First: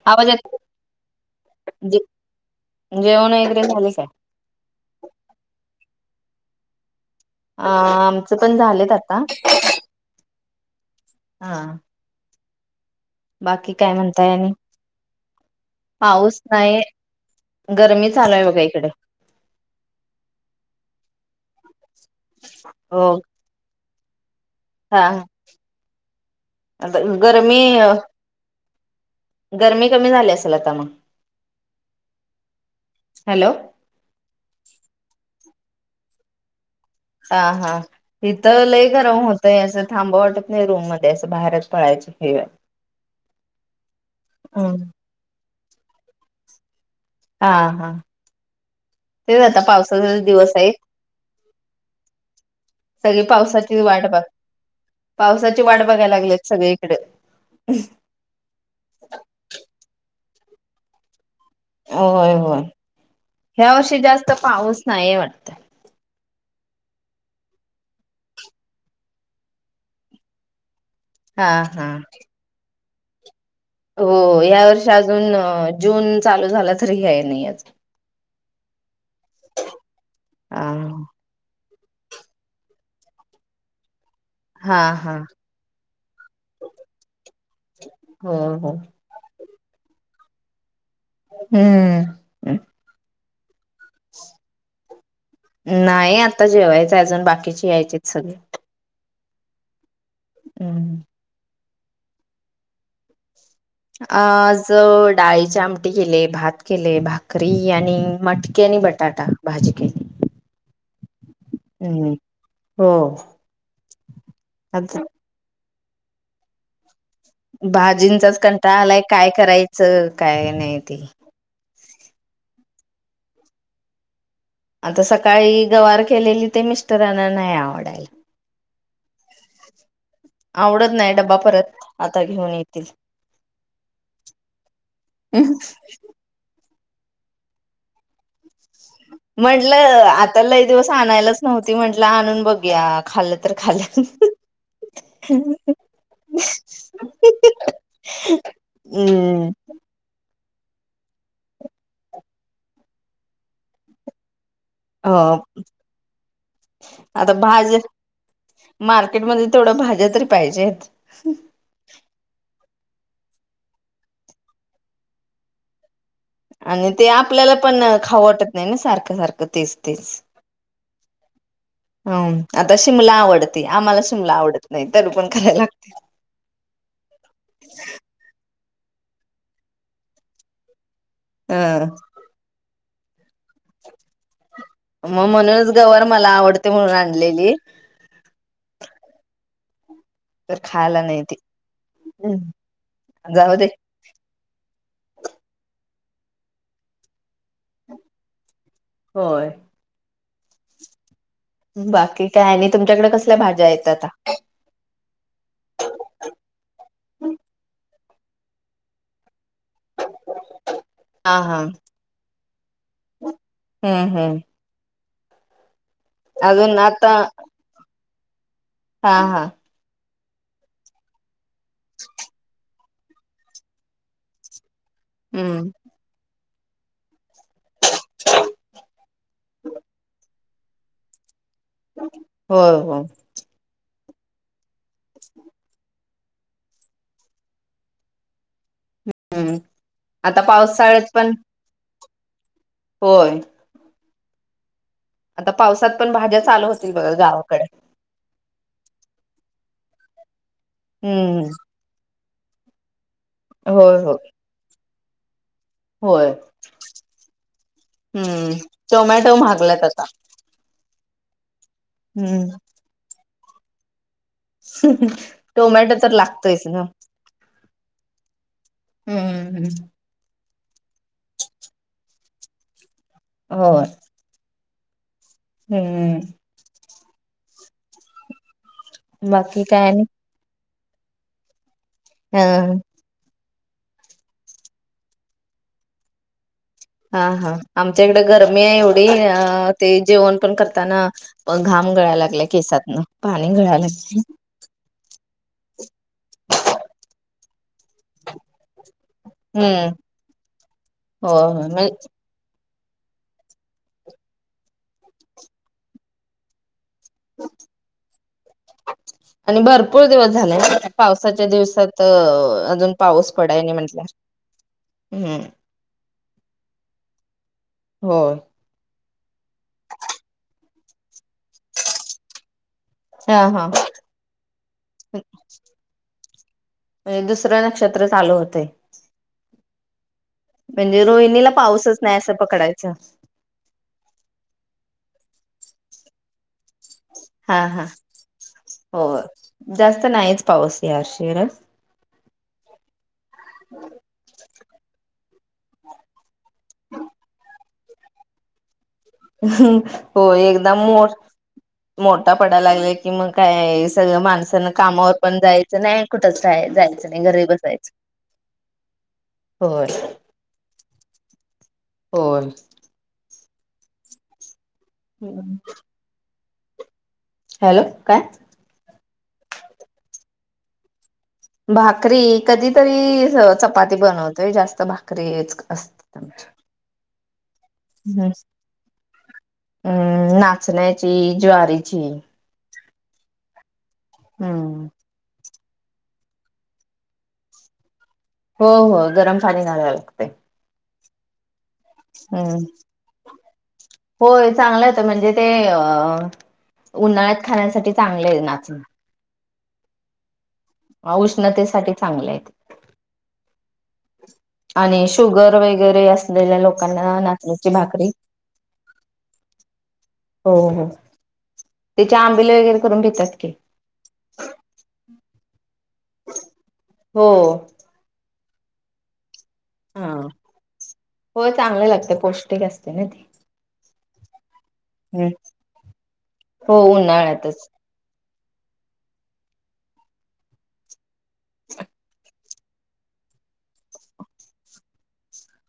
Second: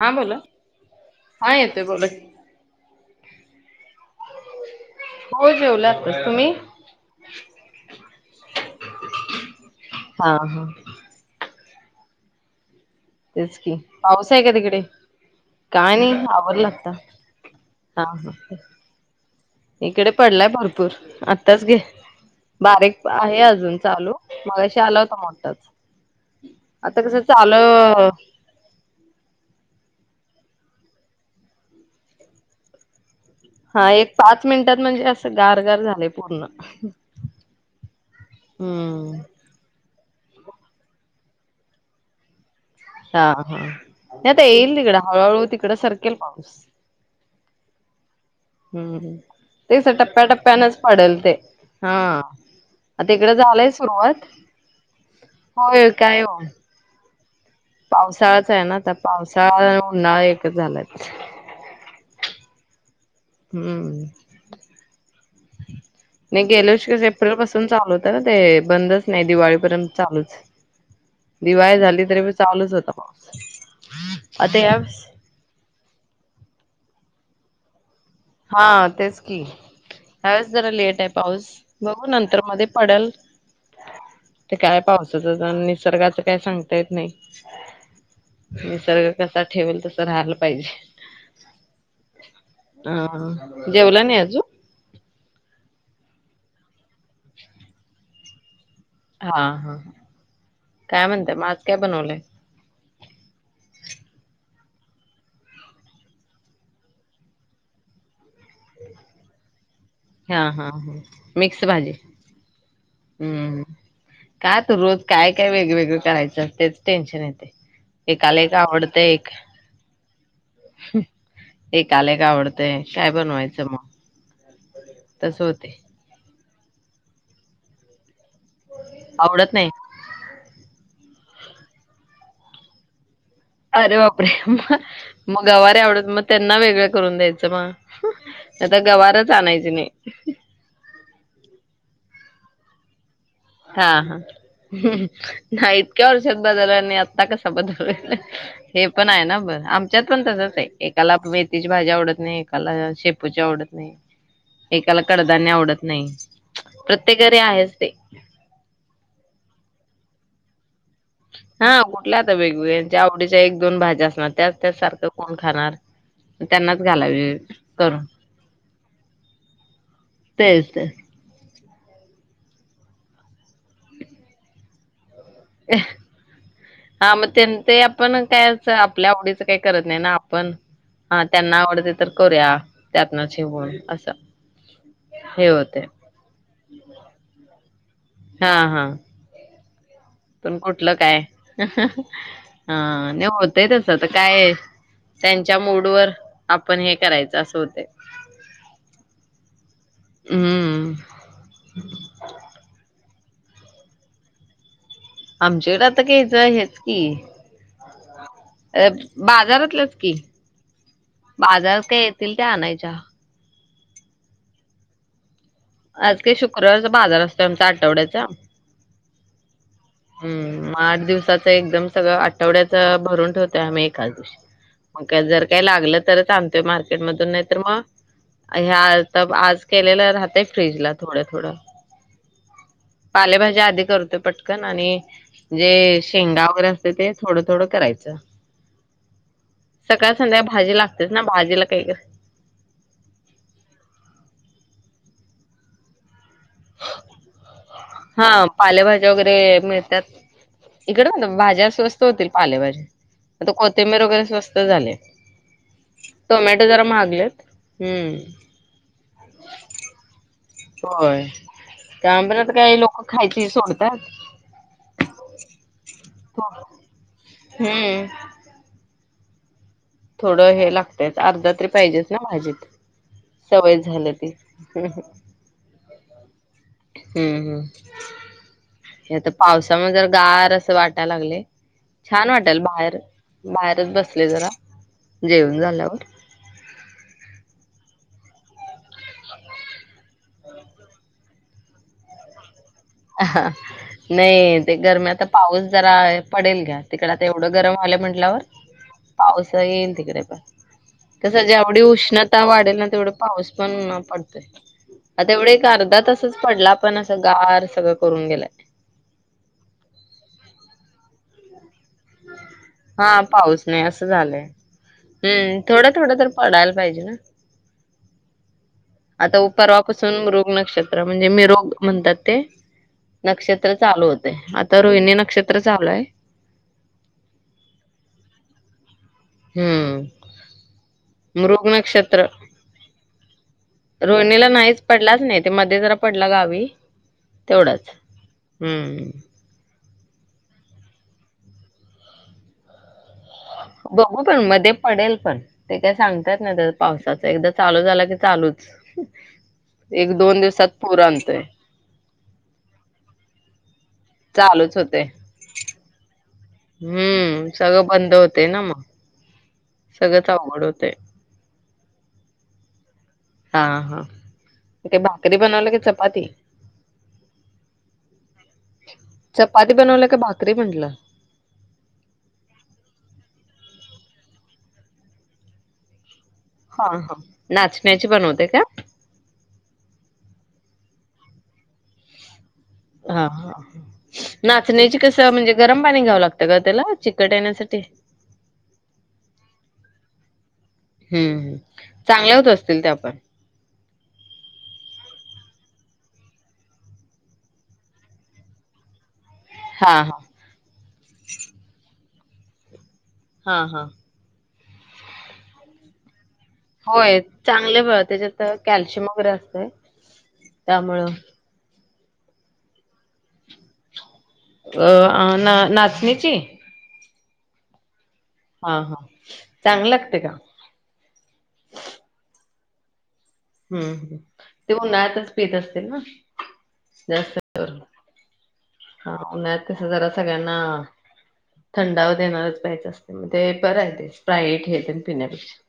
हा आवाज बोला येतोय हा [inaudible] येतोय काय जे बोला जेवण वगैरे झाले काय. हो जेवला तुम्ही अ आमचं पण झालंत आता हा हा [inaudible] हा. तेच बाकी कि काय म्हणताय पाऊस आहे का आणि तिकडे काय नाही पाऊस आवरलं नाही आता हा गरमी ह. चालू आहे बघा इकडे इकडे पडलाय भरपूर आत्ताच घे हो बारीक आहे. अजून चालू. मगाशी हा आला होता मोठाच आता कसं चालू गरमी गरमी कमी झाल्यास चल आता म हा एक पाच मिनिटात म्हणजे अस. गारगार झालय पूर्ण. हा हा तिथ लय गरम हम्म होतय असं. थांबाव वाटत नाही रूममध्ये. असं बाहेरच पळायच [unintelligible] हा हा आता येल कड हळूहळ ती इकंडे सरकेल पाऊस. हा हा हम्म ते आता तेच पावसाचे टप्प्या दिवस आहे त. टप्प्यानच पडेल ते हा आता सगळी इकडे झालंय पावसाची वाट बघ, सुरुवात पावसाची वाट होय बघायला काय हो लागलीत सगळीकडे पावसाळाच आहे ना? तर पावसाळा उन्हाळा- एक झालंच- होय होय. ह्या वर्षी हम्म जास्त पाऊस नाहीय वाटत? गेले वर्षी एप्रिल पासून चालू होत ना ते? बंदच नाही, दिवाळीपर्यंत चालूच- हा दिवाळी हा झाली तरी बी चालूच होता. पाऊस हो -या वर्षी अजून- जून चालू झाला तरी, यायला नाही अजून- हा- तेच- या वेळेस जरा लेट आहे हा पाऊस. बघू नंतर मध्ये पडेल. ते काय हा पावसाच [unintelligible] निसर्गाचं काय सांगता येत नाही. हो हो निसर्ग कसा- ठेवल तसं राहाला पाहिजे- हम्मम्. हा. जेवला नाही आजून? नाही, आत्ता जेवायच. ते अजून बाकीचे यायचेत. सगळे- हा हा. काय म्हणते? माझ- काय बनवलय? आज डाळीचे आमटी केलिये, भात केलय, भाकरी आणि- मटकी आणि बटाटा भाजी केली. हा हा हा. मिक्स भाजी. हम्म हो हम्म- काय तू, रोज आता काय काय वेगवेगळे- करायचं अस- भाजींचाच कंटाळ आलाय एक काय करायचं काय नाही ते. एकाला एक आवडतेय काय बनवायचं मग. आता तसं सकाळी होते गवारी केलेली. ते मिस्टरांना नाही आवडायला. आवडत नाही. आत्ता घेऊन येतील. अरे बापरे मग, मग गावारे आवडत मग त्यांना वेगळं. करून द्यायचं मग. आता गवारच आणायची नाही म्हंटलं आता लई दिवस आणायलाच नव्हती म्हंटल. म्हटलं आणून बघूया खाल्ल तर. हा खाल्लं. हा, हम्म हा इतक्या वर्षात बदल आणि आता कस बदललेलं हे पण आहे ना हम्म. बर आमच्यात पण तसंच. एकाला मेथीची भाजी आवडत नाही, एकाला शेपूची आवडत नाही एकाला हो कडधान्य आवडत नाही प्रत्येक आता घरी आहेच भाज्या ते मार्केटमध्ये तेवढ्या भाज्या तरी पाहिजे हा कुठले आता वेग-वेगळे ज्या आवडीच्या एक, दोन भाज्या असणार त्याच-त्याच सारखं कोण खाणार? त्यांनाच आणि ते घालावी आपल्याला पण करून खाऊ वाटत नाही ना सारखं सारखं तेच तेच तेच तेच हम आता शिमला आवडते आम्हाला शिमला आवडत नाही तरी पण करायला लागते. हा मग तेन ते आपणच काय सगळ आपल्या आवडीचं काही करत नाही ना आपण हा त्यांना अ आवडते तर करुया त्यातंन हे हून असं मग हे म्हणूनच होते गवार मला आवडते म्हणून आणलेली हा हा तर पण कुठलं खायला काय, नाही ती. ह ह, हा ते जाऊ होतय दे तस आता काय त्यांच्या मूडवर आपण हे करायचं असं होतंय. होय. हम्म बाकी काय आणि तुमच्याकडे कस. कसल्या भाज्या आहेत आता. आमच्याकडे आता आ बाजारातल्याच की. हा हा बाजारात काय येतील त्या आणायच्या. हम्म हम्म आज काही अजून शुक्रवारचा आता बाजार असतोय आमचा आठवड्यात. जा. हा हा. हम्म म आठ दिवसात. च एकद सगळ आठवड्यात. च भरून ठेवोय आम्ही एकाद दिवशी मग काय जर काय हम्म लागलं तर काम ते मार्केटमधून येत. तर म घ्या तब आज केलेलं राहते. फ्रिजला थोडे थोड. होय हो पालेभाज्या आधी करतो. पटक पण आणि जे शेंगा वगैरे असते ते थोडं थोडं करायचं. हम्म सकाळ आता संध्या भाजी पावसाळ्यात लागतेच ना पण भाजीला काही होय. आता पावसात पण भाज्याच हा पालेभाज्या वगैरे मिळ त्यात इकड न हम्म भाज्या स्वस्त होतील. पालेभाज्या आता होय कोथिंबीर हो वगैरे स्वस्त झाले. होय टोमॅटो जरा महागलेत. हम्म टोमॅटो महागलात आता. होय. कांबरत हम्म काही लोक खायची ते सोडतात. टोमॅटो तर लागतोयेच ना, हम्म. अ हम्म. थोड हे लागतेत आर्ध्या तरी पाहिजेच ना भाजीत. हो सवय झालं ती. [unintelligible] हम्म. हम्म हम्म. हे त बाकी काय पावसामुळे आणि जर गार असं वाट काय लागले. छान अ वाटल बाहेर. बाहेरच बसले जरा. जेऊन झाल्यावर हा हा आमच्या इकडे गरमी आहे एवढी, अ ते जेवण पण करताना घाम गळाय लागलाय केसात. आहा नाही ते गरम्यात पाऊस जरा पडेल घ्या, तिकड एवढं गरम झालं म्हंटल्यावर. पाऊस हम्म येईल तिकडे पण, हो कसं जेवढी हो उष्णता वाढेल तेवढा पाऊस पण पडतोय. आता एवढा एक अर्धा तासच पडला पण असं गार सगळं करून गेलाय. आणि भरपूर दिवस झाले पाऊस सद्या दिवसात अजून हा, पाऊस पडायने नाही असं म्हटल्यावर झालंय. हम्म हं थोडं थोडं तर पडायला पाहिजे ना. होय आता परवा पासून मृग नक्षत्र म्हणजे मी मृग म्हणतात ते. हा हा नक्षत्र चालू होतय, आता रोहिणी नक्षत्र चालू आहे. म्हणजे दुसरं नक्षत्र चालू [inaudible] हम्म. म्हणजे रोहिणीला मृग पाऊसच नाही नक्षत्र असं पकडायचं. रोहिणीला नाहीच पडलाच नाही ते मध्ये जरा पडला गावी. हा हा तेवढंच. हो हम्म जास्त नाहीच पाऊस या वर्षी बघू पण मध्ये पडेल पण ते काय सांगता येत नाही पावसाच एकदा चालू झाला की चालूच. एक हो दोन दिवसात एकदम पूर मो आणतोय मोठा, पडायला लागला की मग काय सगळ माणसांना चालूच होते. कामावर पण जायचं नाही, कुठच जायचं नाही हम्म घरीच सगळं बसायच जायच. बंद होते ना मग होय सगळंच अवघड होते. होय हा ही भाकरी बनवल की चपाती. हॅलो काय? चपाती बनवलं का भाकरी म्हटलं. भाकरी. कधीतरी चपाती बनवतोय जास्त भाकरीच अस हा हा नाचणीची बनविता का? हा नाचण्याची, ज्वारीची हा हा हम्म नाचण्याचे कसं म्हणजे गरम पाणी घ्यावं लागतं ग त्याला, चिकट येण्यासाठी. हो हो गरम पाणी घालावं लागते. हम्म चांगल्या होत हम्म असतील त्या पण. होय चांगलं आहे तर म्हणजे ते अं उन्हाळ्यात खाण्यासाठी चांगले आहे नाचण. हा. हा. उष्णतेसाठी चांगलं आहे. हा हा. आणि शुगर वगैरे अस होय चांगले फळ त्याच्यात कॅल्शियम वगैरे असतय त्यामुळं. त्याच्या आंबिले वगैरे करून देतात की, अ ना नाचणीची हो. हा हा. होय चांगला लागते पौष्टिक ते ते ना हम्म हम्. ते ते उन्हाातच पेत असतील ना हो जास्त उन्हाळ्यातच उन्हाळ्यात कसं जरा सगळ्यांना. थंडा हो देणार. ते बराय स्प्राईट तेन पिण्यापेक्षा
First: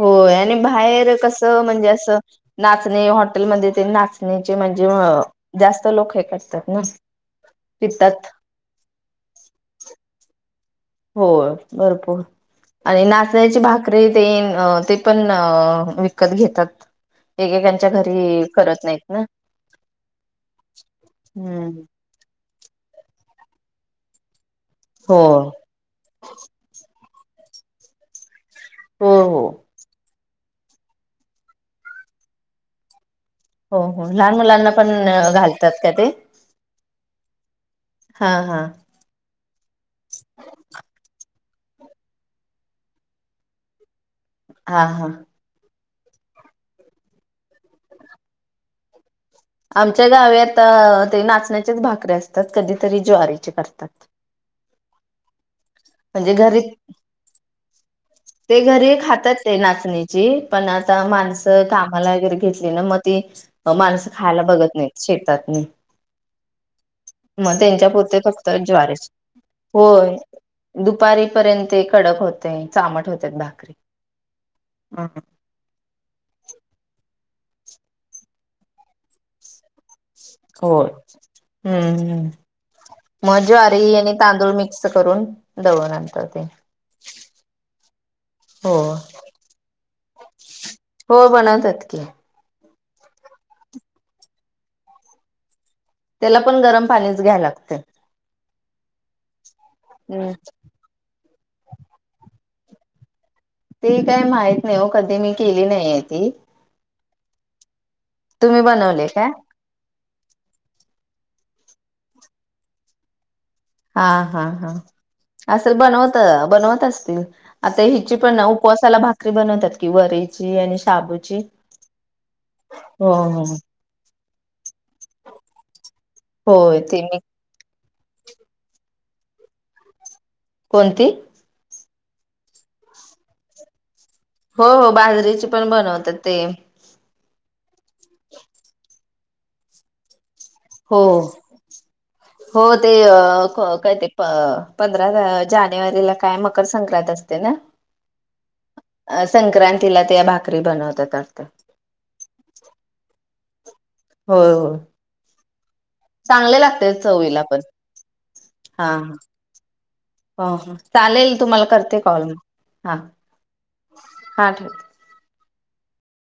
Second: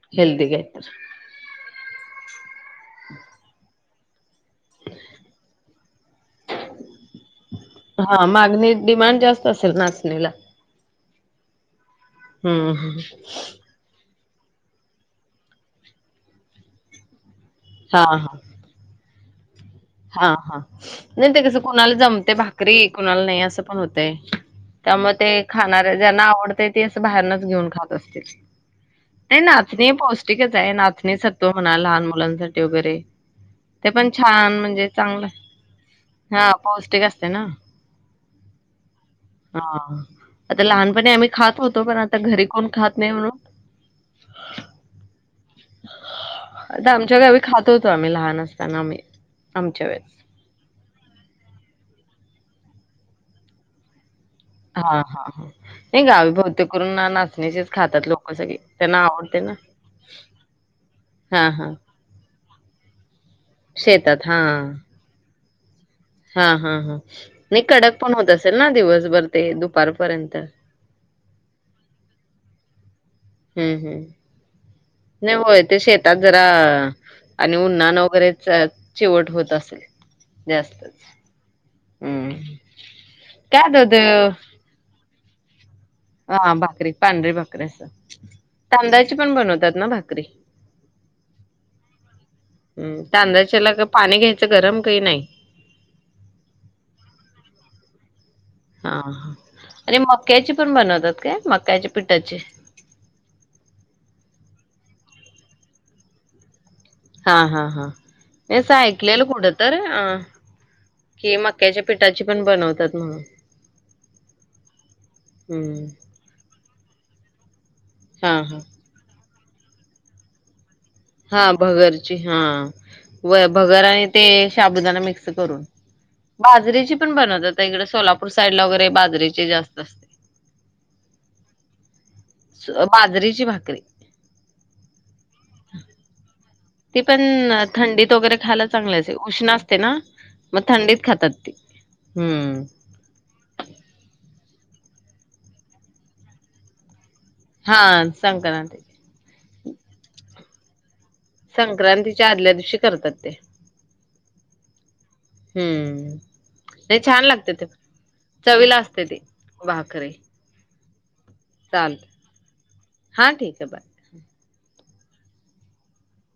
होय हेल्दी आणि काहीतर. बाहेर कस म्हणजे असं नाचणे हॉटेलमध्ये ते नाच. म्हणजे म्हणजे मग जास्त [unintelligible] हा पितात मागणी डिमांड जास्त असेल ना. आपलेला. हो. भरपूर हं. आणि नाचण्याची भाकरी ते ते पण विकत घेतात. एकेकांच्या घरी करत नाहीत ना. हा हा नाही ते तिथं हम्म कोणाला जमतंय बा घरी कुणाला नाही असं पण होतय. त्यामुळे हो ते खाणाऱ्या ज्यांना आवडते ती. बाहेरूनच घेऊन खात असतील. हो ती हो नाचणे पौष्टिक ती कसाय नाचणी सत्व म्हणा लहान मुलांसाठी वगैरे हो ते हो पण लहान छान मुलांना म्हणजे पण चांगलं घालतात का ते हां, पौष्टिक असतय ना हा हा हा आता लहानपणी आम्ही खात होतो पण आता घरी कोण खात नाही म्हणून हा हा आता आमच्या गावी खातो होतो आम्ही लहान असताना आम्ही आमच्या गावी आता ते नाचण्याचेच भाकरीे असतात कधीतरी ज्वारीची करतात. हा हा हा गावी म्हणजे घरी बहुतेक करून नाचण्याचेच खातात लोक ते घरी खातात ते नाचणीची पण आता हां, माणसं हां. कामाला घेतली ना म ते माणसं शेतात खायला बघत हां. नाहीत शेतात ह हां, हां, हां. मग नाही त्यांच्या कडक पण पुरते होत फक्त असेल ना ज्वारीच दिवसभर ते होय दुपारपर्यंत. दुपारी पर्यंत कडक होतय. चामट होतात भाकरी हम्म हम्म नाही होय ते शेतात जरा आणि उन्् [unintelligible] हण वगैरे चिवट होत असेल होय जास्तच. हम्म् हं. मग ज्वारी आणि तांदूळ मिक्स करून दळून आणतात ते हा भाकरी पांढरी भाकरी अस हो तांदळाची पण बनवतात ना भाकरी हो बनवतात की हम तांदळाच्याला पाणी घ्यायचं गरम काही नाही. त्याला पण गरम पाणीच घ्यायला लागतय हा हा आणि मक्याची पण बनवतात का? मक्याच्या पिठाची ते काय माहित नाही हो कधी मी केली नाहीय ती हा हा हा हे तुम्ही अस बनवले काय [unintelligible] कुठं तर अ कि मक्याच्या पिठाची पण बनवतात म्हणून हा हा हा असेल हम्म बनवत बनवतच ते आता हिची पण हा ना हा उपवासाला भात बनवतात की वरी ची आणि हा शाबूची. भगरची हा हो हो. व भगर आणि ते शाबुदाना मिक्स करून, होय बाजरीची ते पण मी बनवतता इकड सोलापूर साईड ला वगैरे बाजरीची जास्त असते. कोणती बाजरीची भाकरी. हो हो बाजरीेची. पण बनवतात ते ती पण थंडीत वगैरे खायला चांगल आहेत. उष्ण असते ना मग थंडीत हो खातात ती हम्म हो ते अ काय ते पंधरा जानेवारीला काय मकर संक्रांत असते. हा संक्रांत अ संक्रांतीला त्या भाकरी भाकरी बनवतात. वाटतं. संक्रांतीच्या आदल्या दिवशी करतात ते. हो हो. हम्म नाही छान चवीला लागते पण ते चवीला हा. असते ते भाकरीे. हा हा. चालेल. तुम्हाला करते कॉल म हा ठीक आहे बाय हा ठेवा.